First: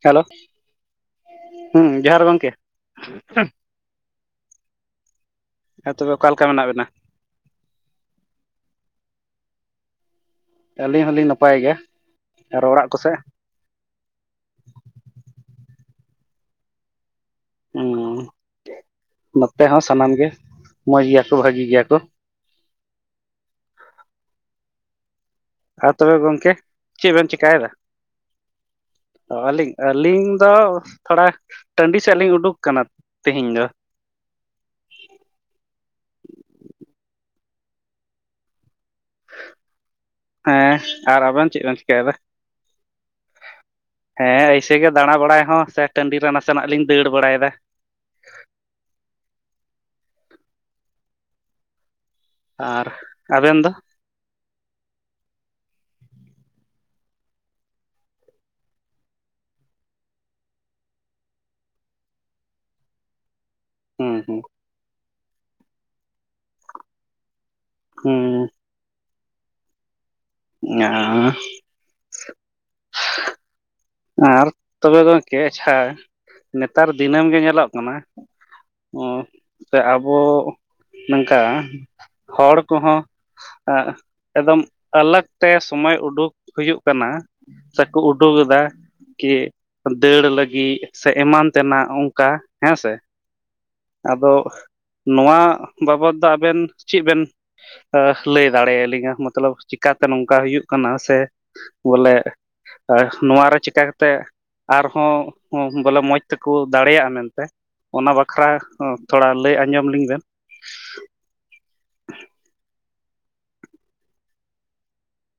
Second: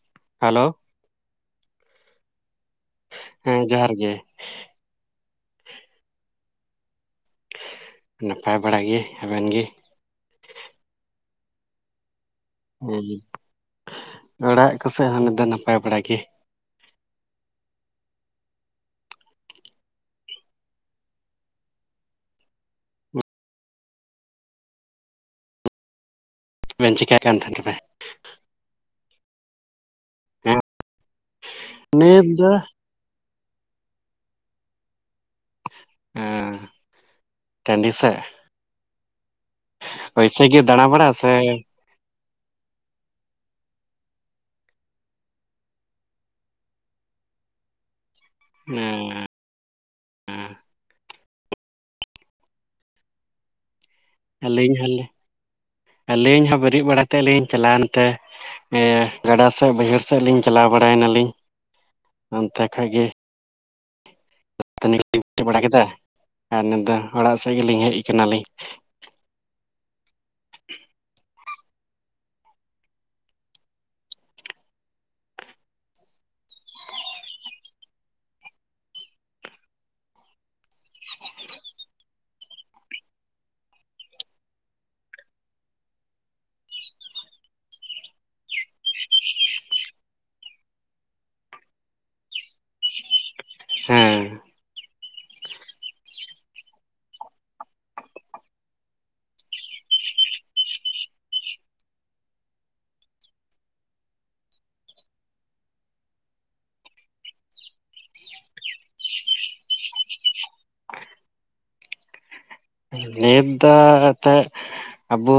Hello! Hello! ᱦᱩᱸ ᱡᱚᱦᱟᱨ ᱜᱮ ᱜᱚᱝᱠᱮ ᱾ ᱦᱮᱸ ᱡᱚᱦᱟᱨ ᱜᱮ ᱦᱮᱸ ᱛᱚᱵᱮ ᱚᱠᱟ ᱞᱮᱠᱟ ᱢᱮᱱᱟᱜ ᱵᱮᱱᱟ? ᱱᱟᱯᱟᱭ ᱵᱟᱲᱟ ᱜᱮ, ᱟᱵᱮᱱ ᱜᱮ? ᱟᱹᱞᱤᱧ ᱦᱚᱞᱤᱧ ᱱᱟᱯᱟᱭ ᱜᱮᱭᱟ ᱾ ᱦᱩᱸ, ᱚᱲᱟᱜ ᱠᱚ ᱥᱮᱫ ᱦᱚᱸ ᱱᱤᱫ ᱫᱚ ᱱᱟᱯᱟᱭ ᱵᱟᱲᱟ ᱜᱮ ᱾ ᱩᱸ ᱱᱚᱛᱮ ᱦᱚᱸ ᱥᱟᱱᱟᱢ ᱜᱮ ᱢᱚᱸᱡᱽ ᱜᱮᱭᱟ ᱠᱚ ᱵᱷᱟᱜᱤ ᱜᱮᱭᱟ ᱠᱚ ᱾ ᱟᱨ ᱛᱚᱵᱮ ᱜᱚᱝᱠᱮ ᱪᱮᱫ ᱪᱤᱠᱟᱭ ᱵᱮᱱ ᱠᱟᱱ ᱛᱟᱦᱮᱸ ᱪᱮᱠᱟᱭᱮᱫᱟ? ᱛᱚᱵᱮ ᱚ ᱟᱹᱞᱤᱧ! ᱟᱹᱞᱤᱧ ᱫᱚ ᱦᱮᱸ ᱛᱷᱚᱲᱟ ᱴᱟᱺᱰᱤ ᱥᱮᱫ ᱱᱤᱛ ᱞᱤᱧ ᱫᱚ ᱩᱰᱩᱠ ᱠᱟᱱᱟ ᱛᱤᱦᱤᱧ ᱫᱚ ᱾ ᱩᱸᱻ ᱴᱟᱺᱰᱤ ᱥᱮᱜ! ᱦᱚᱭᱥᱮ ᱜᱮ ᱫᱟᱬᱟ ᱵᱟᱲᱟ ᱥᱮ! ᱪᱮᱜ ᱦᱚ ᱵᱟ᱾ ᱦᱮᱸ ᱮᱭᱥᱮ ᱜᱮ ᱫᱟᱬᱟ ᱵᱟᱲᱟᱭ ᱦᱚᱸ ᱥᱮ ᱴᱟᱺᱰᱤ ᱨᱮ ᱱᱟᱥᱮᱱᱟᱜ ᱞᱤᱧ ᱫᱟᱹᱲ ᱵᱟᱲᱟᱭ ᱮᱫᱟ ᱾ ᱚᱸᱻ ᱟᱨ ᱟᱵᱮᱱ ᱫᱚ? ᱟᱹᱞᱤᱧ ᱦᱚᱸᱞᱮ ᱟᱹᱞᱤᱧ ᱦᱚᱸ ᱵᱮᱨᱮᱜ ᱵᱟᱲᱟ ᱛᱮᱜ ᱞᱤᱧ ᱪᱟᱞᱟᱣ ᱮᱱᱛᱮ ᱤᱭᱟᱹ ᱜᱟᱰᱟ ᱥᱮᱜ ᱵᱟᱹᱭᱦᱟᱹᱲ ᱥᱮᱫ ᱞᱤᱧ ᱪᱟᱞᱟᱣ ᱵᱟᱲᱟᱭᱮᱱᱟᱞᱤᱧ, ᱚᱱᱛᱮ ᱠᱷᱚᱡ ᱜᱮ ᱦᱩᱸ ᱦᱩᱸ ᱾ [inaudible] ᱵᱟᱲᱟ ᱠᱮᱫᱟ ᱟᱨ ᱱᱤᱛ ᱫᱚ ᱚᱲᱟᱜ ᱥᱮᱜ ᱜᱮᱞᱤᱧ ᱦᱮᱡ ᱠᱟᱱᱟ ᱞᱤᱧ ᱦᱩᱸ ᱾ ᱧᱟᱸᱜᱻ ᱟᱨ ᱛᱚᱵᱮ ᱜᱚᱝᱠᱮ ᱟᱪᱪᱷᱟ, ᱱᱮᱛᱟᱨ ᱫᱤᱱᱟᱹᱢ ᱜᱮ ᱧᱮᱞᱚᱜ ᱠᱟᱱᱟ ᱚᱸ ᱥᱮ ᱟᱵᱚ ᱱᱚᱝᱠᱟ ᱦᱚᱲ ᱠᱚᱦᱚᱸ ᱟᱸᱜ ᱮᱠᱫᱚᱢ ᱟᱞᱟᱜ ᱛᱮ ᱥᱚᱢᱚᱭ ᱩᱰᱩᱠ ᱦᱩᱭᱩᱜ ᱠᱟᱱᱟ, ᱥᱮ ᱠᱩ ᱩᱰᱩᱜ ᱮᱫᱟ ᱾ ᱠᱤ ᱫᱟᱹᱲ ᱞᱟᱹᱜᱤᱜ ᱥᱮ ᱮᱢᱟᱱ ᱛᱮᱱᱟᱜ ᱚᱝᱠᱟ ᱦᱮᱸ ᱥᱮ! ᱦᱮᱸ ᱟᱫᱚ ᱱᱚᱣᱟ ᱵᱟᱵᱚᱫ ᱫᱚ ᱟᱵᱮᱱ ᱪᱮᱜ ᱵᱮᱱ ᱟᱹ ᱞᱟᱹᱭ ᱫᱟᱲᱮᱭᱟᱞᱤᱧᱟ ᱢᱚᱛᱞᱚᱵ ᱪᱤᱠᱟᱛᱮ ᱱᱚᱝᱠᱟ ᱦᱩᱭᱩᱜ ᱠᱟᱱᱟ, ᱥᱮ ᱵᱚᱞᱮ ᱮ ᱱᱚᱣᱟᱨᱮ ᱪᱤ ᱪᱤᱠᱟᱹ ᱠᱟᱛᱮ ᱟᱨᱦᱚᱸ ᱵᱚᱞᱮ ᱢᱚᱡᱽ ᱛᱮᱠᱚ ᱫᱟᱲᱮᱭᱟᱜ-ᱟ ᱢᱮᱱᱛᱮ ᱚᱱᱟ ᱵᱟᱠᱷᱨᱟ ᱛᱷᱚᱲᱟ ᱞᱟᱹᱭ ᱟᱸᱡᱚᱢ ᱞᱤᱧ ᱵᱮᱱ ᱮᱫᱟ ᱛᱮ ᱟᱵᱚ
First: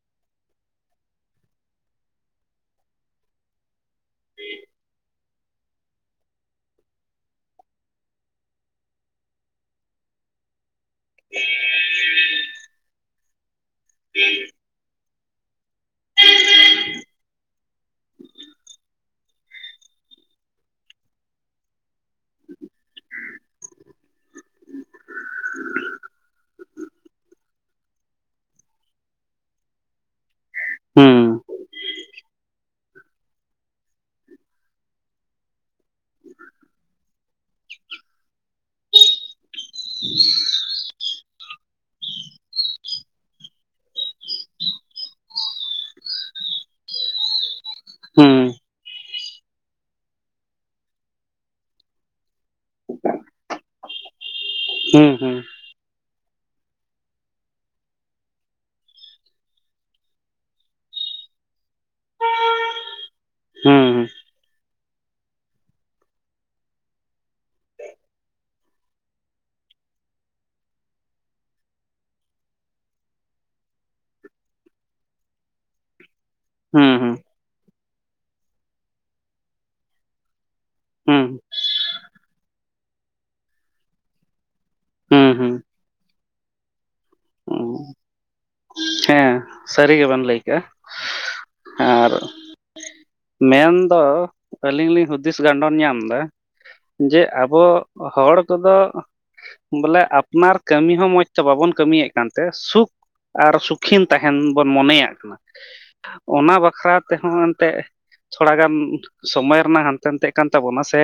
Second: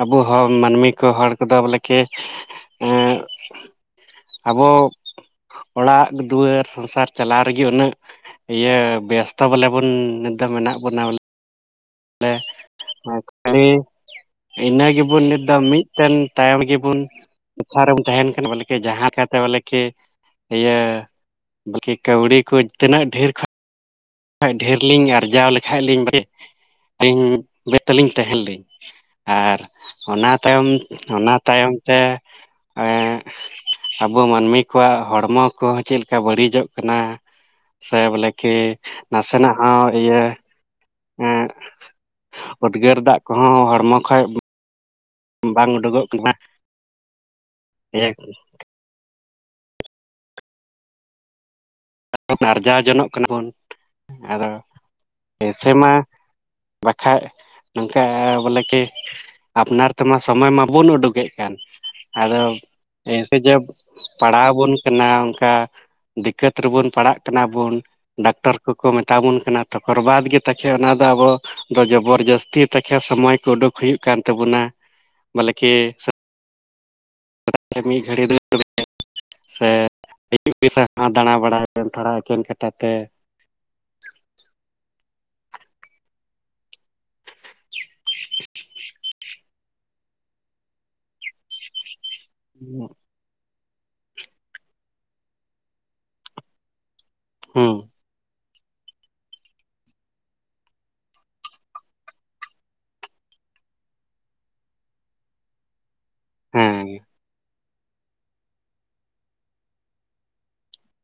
ᱟᱵᱚ ᱦᱚᱲ ᱢᱟᱹᱱᱢᱤ ᱠᱚ ᱦᱚᱲ ᱠᱚᱫᱚ ᱵᱚᱞᱮ ᱠᱤ ᱮᱸ ᱟᱵᱚ ᱚᱲᱟᱜ ᱫᱩᱣᱟᱹᱨ ᱥᱚᱝᱥᱟᱨ ᱪᱟᱞᱟᱣ ᱨᱮᱜᱮ ᱩᱱᱟᱹᱜ ᱤᱭᱟᱹ ᱵᱮᱥᱛᱚ ᱵᱚᱞᱮ ᱵᱚᱱ ᱢᱮᱱᱟᱜ ᱵᱚᱱᱟ [inaudible] [unintelligible] [inaudible] ᱤᱱᱟᱹ ᱜᱮᱵᱚᱱ ᱱᱤᱛ ᱫᱚ ᱢᱤᱫᱴᱮᱱ ᱛᱟᱭᱚᱢ ᱜᱮᱵᱚᱱ ᱞᱮᱠᱷᱟ ᱨᱮᱢ ᱛᱟᱦᱮᱱ ᱠᱟᱱᱟ ᱵᱚᱞᱮᱠᱤ ᱡᱟᱦᱟᱸ ᱞᱮᱠᱟᱛᱮ ᱵᱚᱞᱮ ᱠᱤ ᱤᱭᱟᱹ ᱵᱚᱞᱠᱤ ᱠᱟᱹᱣᱰᱤ ᱠᱚ ᱛᱤᱱᱟᱹᱜ ᱰᱷᱮᱨ ᱠᱷᱚᱱ ᱰᱷᱮᱨ ᱞᱤᱧ ᱟᱨᱡᱟᱣ ᱞᱮᱠᱷᱟᱡ ᱞᱤᱧ ᱟᱹᱞᱤᱧ ᱵᱮᱥᱛᱚ ᱞᱤᱧ ᱛᱟᱦᱮᱱ ᱞᱤᱧ ᱟᱨ ᱚᱱᱟ ᱛᱟᱭᱚᱢ ᱦᱩᱸ ᱚᱱᱟ ᱛᱟᱭᱚᱢ ᱛᱮ ᱮᱸ ᱟᱵᱚ ᱢᱟᱹᱱᱢᱤ ᱠᱚᱣᱟᱜ ᱦᱚᱲᱢᱚ ᱠᱚᱦᱚᱸ ᱪᱮᱫᱞᱮᱠᱟ ᱵᱟᱹᱲᱤᱡᱚᱜ ᱠᱟᱱᱟ ᱥᱮ ᱵᱚᱞᱮ ᱠᱤ ᱱᱟᱥᱮ ᱱᱟᱜ ᱦᱚᱸ ᱤᱭᱟᱹ ᱮᱸ ᱩᱫᱽᱜᱟᱹᱨ ᱫᱟᱜ ᱠᱚ ᱦᱚᱸ ᱦᱚᱲᱢᱚ ᱠᱷᱚᱡ ᱵᱟᱝ ᱩᱰᱩ ᱠᱚᱜ ᱠᱟᱱᱟ ᱦᱩᱸ [unintelligible] ᱟᱨᱡᱟᱣ ᱡᱚᱱᱚᱜ ᱠᱟᱱᱟ ᱵᱚᱱ ᱟᱫᱚ ᱦᱩᱸ ᱦᱩᱸ ᱮᱥᱮ ᱢᱟ ᱵᱟᱠᱷᱟᱡ ᱱᱚᱝᱠᱟ ᱵᱚᱞᱮ ᱠᱤ ᱟᱯᱱᱟᱨ ᱛᱮ ᱢᱟ ᱥᱳᱢᱚᱭ ᱢᱟ ᱵᱟᱵᱳᱱ ᱩᱰᱩᱠ ᱮᱫ ᱠᱟᱱ ᱟᱫᱚ ᱯᱮᱭᱥᱮ ᱡᱟᱹᱵᱽ ᱦᱩᱸ ᱯᱟᱲᱟᱣ ᱵᱚᱱ ᱠᱟᱱᱟ ᱚᱱᱠᱟ ᱫᱤᱠᱟᱹᱛ [unintelligible] ᱨᱮᱵᱚᱱ ᱯᱟᱲᱟᱜ ᱠᱟᱱᱟ ᱵᱚᱱ ᱰᱟᱠᱛᱟᱨ ᱠᱚ ᱠᱚ ᱢᱮᱛᱟ ᱵᱚᱱ ᱠᱟᱱᱟ ᱛᱚᱠᱷᱚᱨ ᱵᱟᱫ ᱜᱮ ᱛᱟᱠᱷᱮ ᱚᱱᱟ ᱫᱚ ᱟᱵᱚ ᱫᱚ ᱡᱚᱵᱚᱨ ᱡᱟᱹᱥᱛᱤ ᱛᱮᱠᱷᱮ ᱥᱚᱢᱚᱭ ᱠᱚ ᱩᱰᱩᱠ ᱦᱩᱭᱩᱜ ᱠᱟᱱ ᱛᱟᱵᱚ ᱱᱟ ᱵᱚᱞᱮ ᱠᱤ ᱦᱩᱸ ᱦᱩᱸ [unintelligible] ᱢᱤᱫ ᱜᱷᱟᱹᱲᱤᱡ [unintelligible] ᱥᱮ ᱟᱭᱩᱵ [unintelligible] ᱦᱩᱸ ᱫᱟᱬᱟ ᱵᱟᱲᱟᱭ [unintelligible] ᱛᱷᱚᱲᱟ ᱮᱠᱮᱱ ᱠᱟᱴᱟ ᱛᱮ ᱦᱩᱸ ᱦᱩᱸ ᱦᱩᱸ ᱦᱮᱸ ᱥᱟᱹᱨᱤ ᱜᱮ ᱵᱮᱱ ᱞᱟᱹᱭ ᱠᱟᱜᱼᱟ ᱟᱨ [unintelligible] ᱢᱮᱱ ᱫᱚ ᱟᱹᱞᱤᱧ ᱞᱤᱧ ᱦᱩᱫᱤᱥ ᱜᱟᱰᱚᱱ ᱧᱟᱢ ᱫᱟ ᱡᱮ ᱟᱵᱚ ᱦᱩᱸ ᱦᱚᱲ ᱠᱚ ᱫᱚ ᱵᱚᱞᱮ ᱟᱯᱱᱟᱨ ᱠᱟᱹᱢᱤ ᱦᱚᱸ ᱢᱚᱡᱽ ᱛᱮ ᱵᱟᱵᱚᱱ ᱠᱟᱹᱢᱤ ᱭᱮᱫ ᱠᱟᱱᱛᱮ ᱥᱩᱠ ᱟᱨ ᱥᱩᱠ ᱠᱷᱤᱱ ᱛᱟᱦᱮᱱ ᱵᱚᱱ ᱢᱚᱱᱮ ᱭᱟᱜ ᱠᱟᱱᱟ ᱚᱱᱟ ᱵᱟᱠᱷᱨᱟ ᱦᱮᱸ ᱛᱮ ᱦᱚᱸ ᱛᱮᱜ ᱛᱷᱚᱲᱟ ᱜᱟᱱ ᱥᱚᱢᱚᱭ ᱨᱮᱱᱟᱜ ᱦᱟᱱᱛᱮ ᱱᱟᱛᱮᱜ ᱠᱟᱱ ᱛᱟᱵᱚ ᱱᱟ ᱥᱮ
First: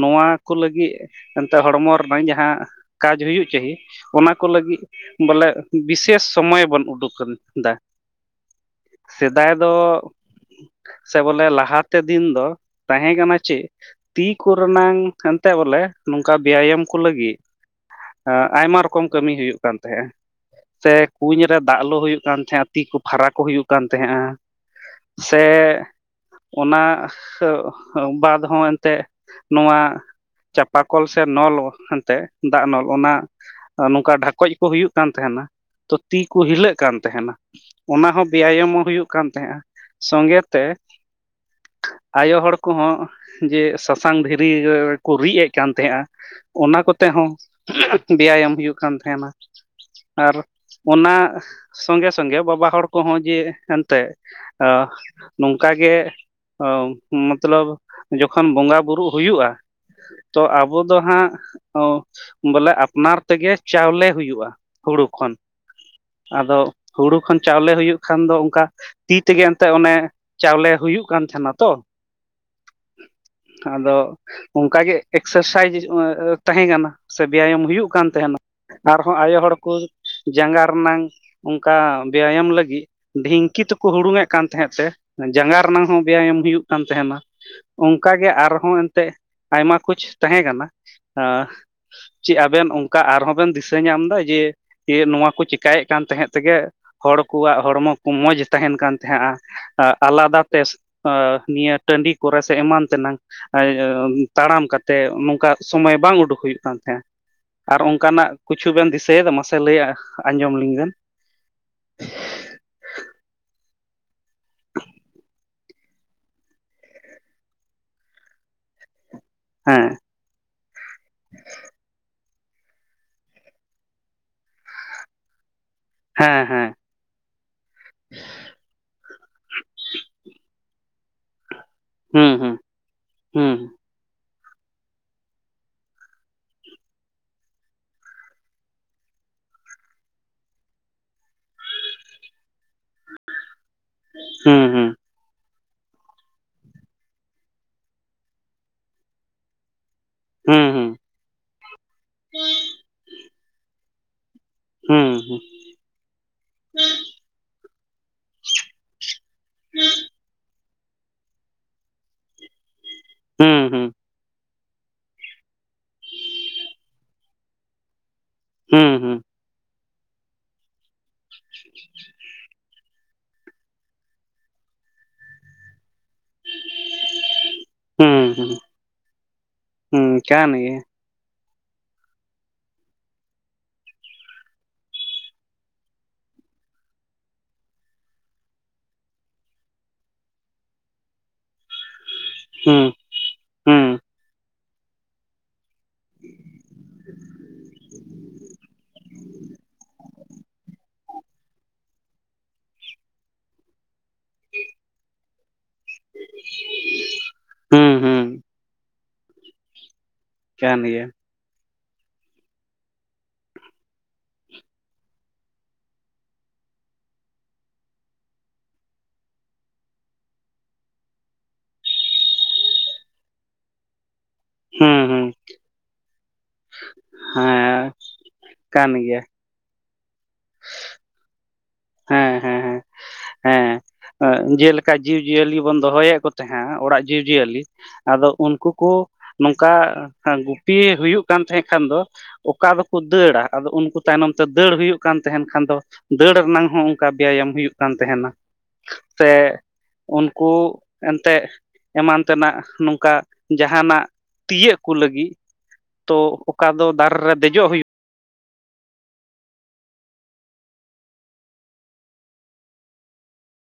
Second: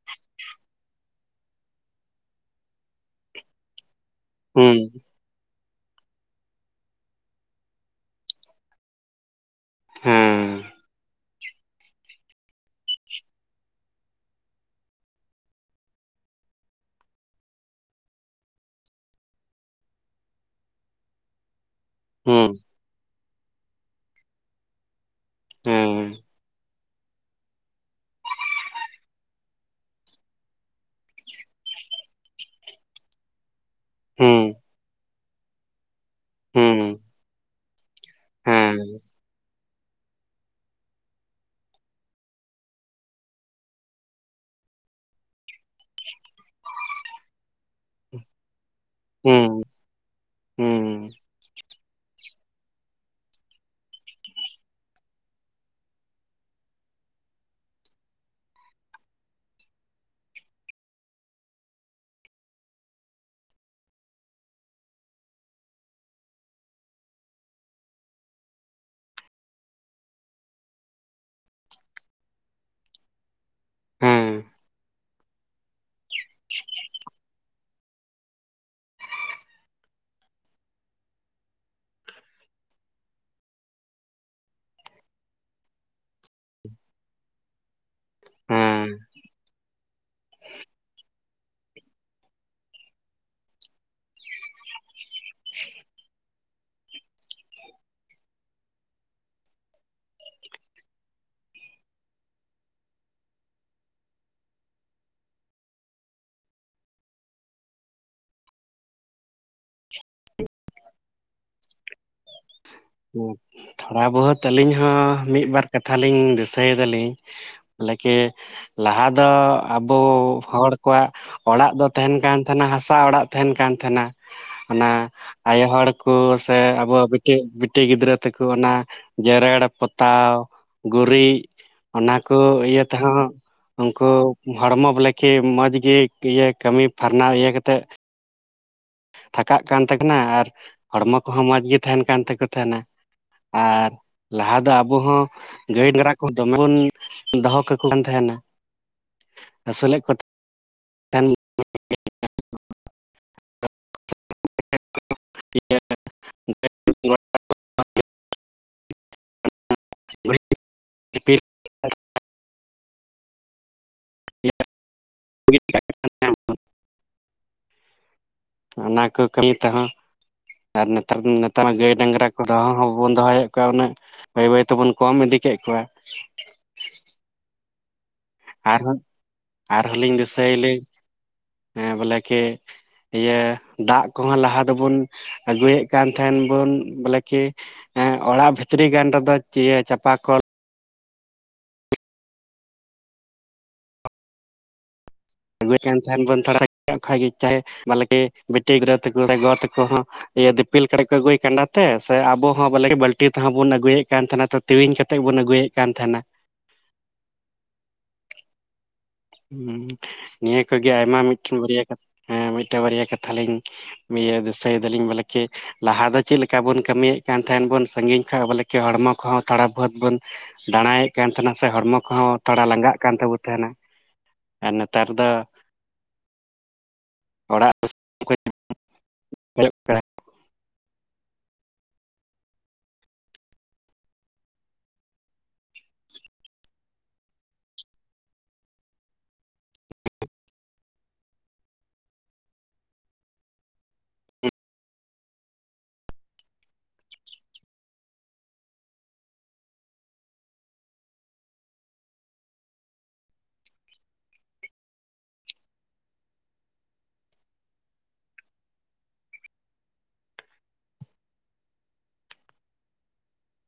ᱱᱚᱣᱟ ᱠᱚ ᱞᱟᱹᱜᱤᱫ ᱮᱱᱛᱮ ᱦᱚᱲ ᱢᱚ ᱨᱮᱱᱟᱜ ᱡᱟᱦᱟᱸ ᱠᱟᱡᱽ ᱦᱩᱭᱩᱜ ᱪᱟᱹᱦᱤ ᱚᱱᱟ ᱠᱚ ᱦᱩᱸ ᱞᱟᱹᱜᱤᱫ ᱵᱚ ᱞᱮ ᱵᱤᱥᱮᱥ ᱥᱚᱢᱚᱭ ᱵᱚᱱ ᱩᱰᱩᱠ ᱫᱟ ᱥᱮᱫᱟᱭ ᱫᱚ ᱦᱮᱸ ᱥᱮ ᱵᱚᱞᱮ ᱞᱟᱦᱟ ᱛᱮ ᱫᱤᱱ ᱫᱚ ᱛᱟᱦᱮᱸ ᱠᱟᱱᱟ ᱪᱮᱫ ᱛᱤ ᱠᱚᱨᱮ ᱱᱟᱝ ᱦᱟᱱᱛᱮ ᱵᱚ ᱞᱮ ᱱᱚᱝᱠᱟ ᱵᱮᱭᱟᱢ ᱠᱚ ᱞᱟᱹᱜᱤᱫ ᱟᱭᱢᱟ ᱨᱚᱠᱚᱢ ᱠᱟᱹᱢᱤ ᱦᱩᱭᱩᱜ ᱠᱟᱱ ᱛᱟᱦᱮᱸᱼᱟ ᱥᱮ ᱠᱩᱧ ᱨᱮ ᱫᱟᱜ ᱞᱳ ᱦᱩᱭᱩᱜ ᱠᱟᱱ ᱦᱩᱸ ᱛᱟᱦᱮᱸᱼᱟ ᱛᱤ ᱠᱚ ᱠᱷᱟᱨᱟ ᱠᱚ ᱦᱩᱭᱩᱜ ᱠᱟᱱ ᱛᱟᱦᱮᱸᱜᱼᱟ ᱥᱮ ᱦᱮᱸ ᱚᱱᱟ ᱵᱟᱫ ᱦᱚᱸ ᱮᱱ ᱛᱮᱫ ᱱᱚᱣᱟ ᱪᱟᱸᱯᱟ ᱠᱚᱞ ᱥᱮ ᱱᱚᱞ ᱮᱱᱛᱮᱜ ᱫᱟᱜ ᱱᱚᱞ ᱚᱱᱟ ᱱᱚᱝᱠᱟ ᱦᱩᱸ ᱰᱷᱟᱠᱚᱡ ᱠᱚ ᱦᱩᱭᱩᱜ ᱠᱟᱱ ᱛᱟᱦᱮᱸ ᱱᱟ ᱛᱤ ᱠᱚ ᱦᱤᱞᱟᱹᱜ ᱦᱩᱸ ᱠᱟᱱ ᱛᱟᱦᱮ, ᱱᱟ ᱚᱱᱟ ᱦᱚᱸ ᱵᱮᱭᱟᱢ ᱦᱮᱸ ᱦᱚᱸ ᱦᱩᱭᱩᱜ ᱠᱟᱱ ᱛᱟᱦᱮᱸᱜᱼᱟ ᱥᱚᱸᱜᱮ ᱛᱮ ᱟᱭᱳ ᱦᱚᱲ ᱠᱚ ᱦᱚᱸ ᱡᱮ ᱥᱟᱥᱟᱝ ᱫᱷᱤᱨᱤ ᱠᱚ ᱨᱤᱜ ᱮᱫ ᱠᱟᱱ ᱛᱟᱦᱮᱸᱜᱼᱟ ᱚᱱᱟ ᱠᱚ ᱛᱮ ᱦᱚᱸ, ᱵᱮᱭᱟᱢ ᱦᱩᱭᱩᱜ ᱠᱟᱱ ᱛᱟᱦᱮ ᱱᱟ ᱦᱩᱸ ᱟᱨ ᱦᱩᱸ ᱚᱱᱟ ᱥᱚᱸᱜᱮ ᱥᱚᱸᱜᱮ, ᱵᱟᱵᱟ ᱦᱚᱲ ᱠᱚ ᱦᱚᱸ ᱡᱮ ᱮᱱ ᱛᱮᱫ ᱟ ᱱᱚᱝᱠᱟ ᱜᱮ ᱢᱚᱛ ᱞᱚᱵ ᱡᱚᱠᱷᱚᱱ ᱵᱚᱸᱜᱟ ᱵᱩᱨᱩᱜ ᱦᱩᱭᱩᱜᱼᱟ ᱛᱚ ᱟᱵᱚ ᱫᱚ ᱦᱟᱸᱜ ᱵᱚᱞᱮ ᱟᱯᱱᱟᱨ ᱛᱮ ᱜᱮ, ᱪᱟᱣᱞᱮ ᱦᱩᱭᱩᱜᱼᱟ ᱦᱩᱲᱩ ᱠᱷᱚᱱ᱾ ᱟᱫᱚ ᱦᱩᱲᱩ ᱠᱷᱚᱱ ᱪᱟᱣᱞᱮ ᱦᱩᱭᱩᱜ ᱠᱷᱟᱱ ᱫᱚ ᱚᱱᱠᱟ ᱛᱤ ᱛᱮ ᱜᱮ ᱮᱱᱛᱮ ᱚᱱᱮ ᱪᱟᱣ ᱞᱮ ᱦᱩᱭᱩᱜ ᱠᱟᱱ ᱛᱟᱦᱮ ᱱᱟ ᱛᱚ [inaudible] ᱟᱫᱚ ᱦᱮᱸ ᱚᱱᱠᱟ ᱜᱮ ᱮᱠᱥᱟᱨ ᱥᱟᱭᱤᱡᱽ ᱛᱟᱦᱮᱸ ᱠᱟᱱᱟ, ᱥᱮ ᱵᱮᱭᱟᱢ ᱦᱩᱭᱩᱜ ᱠᱟᱱ ᱛᱟᱦᱮ ᱱᱟ ᱟᱨ ᱦᱚᱸ ᱟᱭᱳ ᱦᱚᱲ ᱠᱚ ᱡᱟᱸᱜᱟ ᱨᱮᱱᱟᱝ ᱚᱱᱠᱟ ᱵᱮᱭᱟᱢ ᱞᱟᱹᱜᱤᱫ ᱰᱷᱤᱝᱠᱤ ᱛᱮ ᱠᱚ ᱦᱩᱲᱩᱝ ᱮᱫ ᱠᱟᱱ ᱛᱟᱦᱮᱸᱫ ᱥᱮ, ᱡᱟᱸᱜᱟ ᱨᱮᱱᱟᱝ ᱦᱚᱸ ᱵᱮᱭᱟᱢ ᱦᱩᱭᱩᱜ ᱠᱟᱱ ᱛᱟᱦᱮ ᱱᱟ᱾ ᱚᱱᱠᱟ ᱜᱮ ᱟᱨ ᱦᱚᱸ ᱦᱮᱸ ᱮᱱᱛᱮᱜ ᱟᱭᱢᱟ ᱠᱩᱪ ᱛᱟᱦᱮᱸ ᱠᱟᱱᱟ ᱟ ᱪᱮᱫ ᱟᱵᱮᱱ ᱚᱱᱠᱟ ᱟᱨ ᱦᱚᱸ ᱵᱮᱱ ᱫᱤᱥᱟᱹ ᱧᱟᱢ ᱫᱟ ᱡᱮ ᱱᱚᱣᱟ ᱠᱚ ᱪᱤᱠᱟᱹᱭᱮᱫ ᱠᱟᱱ ᱛᱟᱦᱮᱸᱫ ᱛᱮ ᱜᱮ, ᱦᱚᱲ ᱠᱚᱣᱟᱜ ᱦᱚᱲᱢᱚ ᱠᱚ ᱢᱚᱡᱽ ᱛᱟᱦᱮᱱ ᱠᱟᱱ ᱛᱟᱦᱮᱸᱜᱼᱟ᱾ ᱟᱞᱟᱫᱟ ᱛᱮ ᱚ ᱱᱤᱭᱟᱹ ᱴᱟᱸᱰᱤ ᱠᱚ ᱨᱮ ᱥᱮ ᱮᱢᱟᱱ ᱛᱮᱱᱟᱝ᱾ ᱟᱻ ᱛᱟᱲᱟᱢ ᱠᱟᱛᱮ ᱱᱚᱝᱠᱟ ᱥᱚᱢᱚᱭ ᱵᱟᱝ ᱩᱰᱩᱠ ᱦᱩᱭᱩᱜ ᱠᱟᱱ ᱛᱟᱦᱮᱸᱜᱼᱟ᱾ ᱟᱨ ᱚᱱᱠᱟᱱᱟᱜ ᱠᱩᱪᱷᱩ ᱵᱮᱱ ᱫᱤᱥᱟᱹᱭᱮᱫᱟ ᱢᱟᱥᱮ ᱞᱟᱹᱭ ᱟᱸᱡᱚᱢ ᱞᱤᱧ ᱵᱮᱱ᱾ ᱛᱷᱚᱲᱟ ᱵᱚᱦᱚᱛ ᱟᱹᱞᱤᱧ ᱦᱚᱸ ᱢᱤᱫᱵᱟᱨ ᱠᱟᱛᱷᱟ ᱞᱤᱧ ᱫᱤᱥᱟᱹ ᱭᱮᱫᱟᱞᱤᱧ᱾ ᱞᱮᱠᱮ ᱞᱟᱦᱟ ᱫᱚ ᱦᱮᱸ ᱟᱵᱚ ᱦᱚᱲ ᱠᱚᱣᱟᱜ ᱚᱲᱟᱜ ᱫᱚ ᱛᱟᱦᱮᱱ ᱠᱟᱱ ᱛᱟᱦᱮᱱᱟ, ᱦᱟᱥᱟ ᱚᱲᱟᱜ ᱛᱟᱦᱮᱱ ᱠᱟᱱ ᱛᱟᱦᱮᱱᱟ᱾ ᱚᱱᱟ ᱟᱭᱚ ᱦᱚᱲ ᱠᱚ ᱦᱮᱸ ᱥᱮ ᱦᱮᱸ ᱟᱵᱚᱣᱟᱜ ᱵᱤᱴᱤ ᱵᱤ ᱴᱤ ᱜᱤᱫᱽᱨᱟᱹ ᱛᱮᱠᱚ ᱚᱱᱟ, ᱡᱮᱨᱮᱲ ᱯᱚᱛᱟᱣ, ᱜᱩᱨᱤᱡ ᱚᱱᱟ ᱦᱩᱸ ᱠᱩ ᱦᱩᱸ ᱤᱭᱟᱹ ᱛᱮᱦᱚᱸ ᱩᱱᱠᱩ ᱦᱚᱲᱢᱚ ᱵᱚᱞᱮᱠᱤ ᱢᱚᱡᱽ ᱜᱤ ᱤᱭᱟᱹ ᱠᱟᱹᱢᱤ ᱯᱷᱟᱨᱱᱟ ᱤᱭᱟᱹ ᱠᱟᱛᱮᱜ ᱛᱷᱟᱠᱟᱜ ᱠᱟᱱ ᱛᱟᱠᱤᱱᱟ ᱟᱨ, ᱦᱚᱲᱢᱚ ᱠᱚᱦᱚᱸ ᱢᱚᱸᱡᱽ ᱜᱮ ᱛᱟᱦᱮᱱ ᱠᱟᱱ ᱛᱟᱠᱩ ᱛᱟᱦᱮᱱᱟ᱾ ᱟᱨ ᱞᱟᱦᱟ ᱦᱩᱸ ᱫᱚ ᱦᱩᱸ ᱟᱵᱚ ᱦᱚᱸ ᱜᱟᱹᱭ ᱰᱟᱝᱨᱟ ᱠᱚ ᱫᱚᱢᱮ ᱵᱚᱱ ᱫᱚᱦᱚ ᱠᱟᱠᱩ ᱠᱟᱱ ᱛᱟᱦᱮᱱᱟ, ᱟᱹᱥᱩᱞᱮᱫ ᱠᱚ ᱦᱩᱸ ᱦᱩᱸ ᱛᱟᱦᱮᱱ ᱦᱩᱸ ᱦᱩᱸ ᱦᱮᱸ [inaudible] [inaudible] ᱦᱩᱸ ᱦᱩᱸ ᱦᱩᱸ [inaudible] ᱦᱩᱸ ᱚᱱᱟ ᱦᱩᱸ ᱠᱩ ᱠᱟᱹᱢᱤ ᱛᱮᱦᱚᱸ, ᱟᱨ ᱱᱮᱛᱟᱨ ᱱᱮᱛᱟᱨ ᱢᱟ ᱜᱟᱹᱭ ᱰᱟᱝᱨᱟ ᱠᱚ ᱫᱚᱦᱚ ᱦᱚᱸ ᱵᱟᱵᱚᱱ ᱫᱚᱦᱚᱭᱮᱜ, ᱠᱚᱣᱟ ᱩᱱᱟᱹᱜ᱾ ᱵᱟᱹᱭ ᱵᱟᱹᱭ ᱛᱮᱵᱚᱱ ᱠᱚᱢ ᱤᱫᱤ ᱠᱮᱜ ᱠᱚᱣᱟ᱾ ᱦᱩᱸ ᱦᱩᱸ ᱟᱨᱦᱚᱸ, ᱟᱨᱦᱚᱸ ᱦᱩᱸ ᱞᱤᱧ ᱠᱟᱱ ᱜᱮᱭᱟ ᱫᱤᱥᱟᱹᱭᱞᱤᱧ ᱦᱮᱸ ᱵᱚᱞᱮ ᱠᱮ ᱤᱭᱟᱹ, ᱫᱟᱜ ᱠᱚᱦᱚᱸ, ᱞᱟᱦᱟ ᱫᱚᱵᱚᱱ ᱟᱹᱜᱩᱭᱮᱜ ᱠᱟᱱ ᱛᱟᱦᱮᱸᱱ ᱵᱚᱱ ᱵᱚᱞᱮ ᱠᱤ ᱦᱮᱸ ᱚᱲᱟᱜ ᱵᱷᱤᱛᱨᱤ ᱜᱟᱱ ᱨᱮᱫᱚ ᱤᱭᱟᱹᱪᱟᱯᱟ ᱠᱚᱞ ᱦᱩᱸ ᱦᱩᱸ ᱟᱹᱜᱩᱭᱮᱫ ᱠᱟᱱ ᱛᱟᱦᱮᱱ ᱵᱚᱱ, ᱛᱷᱚᱲᱟ ᱠᱷᱟᱡ ᱜᱤ ᱪᱟᱦᱮ ᱵᱟᱞᱠᱤ ᱵᱤᱴᱤ ᱜᱤᱫᱽᱨᱟᱹ ᱛᱟᱠᱚ ᱥᱮ ᱜᱚ ᱛᱟᱠᱚ ᱦᱚᱸ ᱤᱭᱟᱹ ᱫᱤᱯᱤᱞ ᱠᱟᱛᱮ ᱠᱚ ᱟᱹᱜᱩᱭ ᱠᱟᱸᱰᱟ ᱛᱮ ᱥᱮ ᱟᱵᱚ ᱦᱚᱸ ᱵᱚᱞᱮ ᱵᱟᱹᱞᱴᱤ ᱛᱮᱦᱚᱸ ᱵᱩᱱ ᱟᱹᱜᱩᱭᱮᱫ ᱠᱟᱱ ᱛᱟᱦᱮᱸᱱᱟ ᱛᱮᱣᱤᱧ ᱠᱟᱛᱮᱫ ᱵᱩᱱ ᱟᱹᱜᱩᱭᱮᱜ, ᱠᱟᱱ ᱛᱟᱦᱮᱱᱟ, ᱦᱩᱸ ᱦᱩᱸ ᱾ ᱦᱩᱸ ᱱᱤᱭᱟᱹ ᱠᱟᱱ ᱠᱷᱚᱡᱜᱮ ᱜᱮᱭᱟ ᱟᱭᱢᱟ ᱢᱤᱫᱴᱮᱱ ᱵᱟᱨᱭᱟ ᱠᱟᱛᱷᱟ ᱦᱮᱸ ᱢᱤᱫᱴᱮᱱ ᱵᱟᱨᱭᱟ ᱠᱟᱛᱷᱟ ᱞᱤᱧ ᱤᱭᱟᱹ ᱫᱤᱥᱟᱹᱭ ᱫᱟᱞᱤᱧ ᱵᱚᱞᱮᱠᱤ ᱞᱟᱦᱟ ᱫᱚ ᱪᱮᱫ ᱞᱮᱠᱟ ᱵᱚᱱ ᱠᱟᱹᱢᱤᱭᱮᱜ ᱠᱟᱱ ᱛᱟᱦᱮᱸᱱ ᱵᱚᱱ ᱥᱟᱹᱜᱤᱧ ᱠᱷᱚᱱ ᱵᱚᱞᱮ ᱠᱤ ᱦᱚᱲᱢᱚ ᱠᱚᱦᱚᱸ ᱛᱷᱚᱲᱟ ᱵᱚᱦᱚᱛ ᱵᱚᱱ ᱫᱟᱬᱟᱭᱮᱜ ᱠᱟᱱ ᱛᱟᱦᱮᱱᱟ ᱥᱮ ᱦᱚᱲᱢᱚ ᱠᱚᱦᱚᱸ ᱛᱷᱚᱲᱟ ᱞᱟᱸᱜᱟᱜ ᱠᱟᱱ ᱛᱟᱵᱩ ᱛᱟᱦᱮᱱᱟ ᱾ ᱟᱨ ᱦᱩᱸ ᱱᱮᱛᱟᱨ ᱦᱩᱸ ᱫᱚ ᱚᱲᱟᱜ ᱦᱮᱸ ᱠᱟᱱ ᱜᱮᱭᱟ, [unintelligible] [unintelligible] ᱦᱮᱸ ᱦᱮᱸ ᱾ ᱦᱮᱸ ᱡᱮᱞᱮᱠᱟ ᱡᱤᱵᱽᱼᱡᱤᱭᱟᱹᱞᱤ ᱵᱚᱱ ᱫᱚᱦᱚᱭᱮᱜ ᱠᱚ ᱛᱟᱦᱮᱸᱫ ᱚᱲᱟᱜ ᱡᱤᱵᱽᱼᱡᱤᱭᱟᱹᱞᱤ, ᱟᱫᱚ ᱩᱱᱠᱩ ᱠᱚ ᱱᱚᱝᱠᱟ ᱜᱩᱯᱤ ᱦᱩᱭᱩᱜ ᱠᱟᱱ ᱛᱟᱦᱮᱸ ᱠᱷᱟᱱ ᱫᱚ, ᱚᱠᱟ ᱫᱚᱠᱚ ᱫᱟᱹᱲᱟ ᱟᱫᱚ ᱩᱱᱠᱩ ᱛᱟᱭᱱᱚᱢ ᱛᱮ ᱫᱟᱹᱲ ᱦᱩᱭᱩᱜ ᱠᱟᱱ ᱛᱟᱦᱮᱱ ᱠᱷᱟᱱ ᱫᱚ, ᱫᱟᱹᱲ ᱨᱮᱱᱟᱝ ᱦᱚᱸ ᱚᱱᱠᱟ ᱵᱮᱭᱟᱢ ᱦᱩᱭᱩᱜ ᱠᱟᱱ ᱛᱟᱦᱮᱱᱟ, ᱥᱮ ᱩᱱᱠᱩ ᱮᱱᱛᱮᱫ ᱮᱢᱟᱱ ᱛᱮᱱᱟᱜ ᱱᱚᱝᱠᱟ ᱡᱟᱦᱟᱱᱟᱜ ᱛᱤᱭᱳᱜ ᱠᱚ ᱞᱟᱹᱜᱤᱫ ᱛᱚ ᱚᱠᱟ ᱫᱚ ᱫᱟᱨᱮ ᱨᱮ ᱫᱮᱡᱚᱜ ᱦᱩᱭᱩᱜ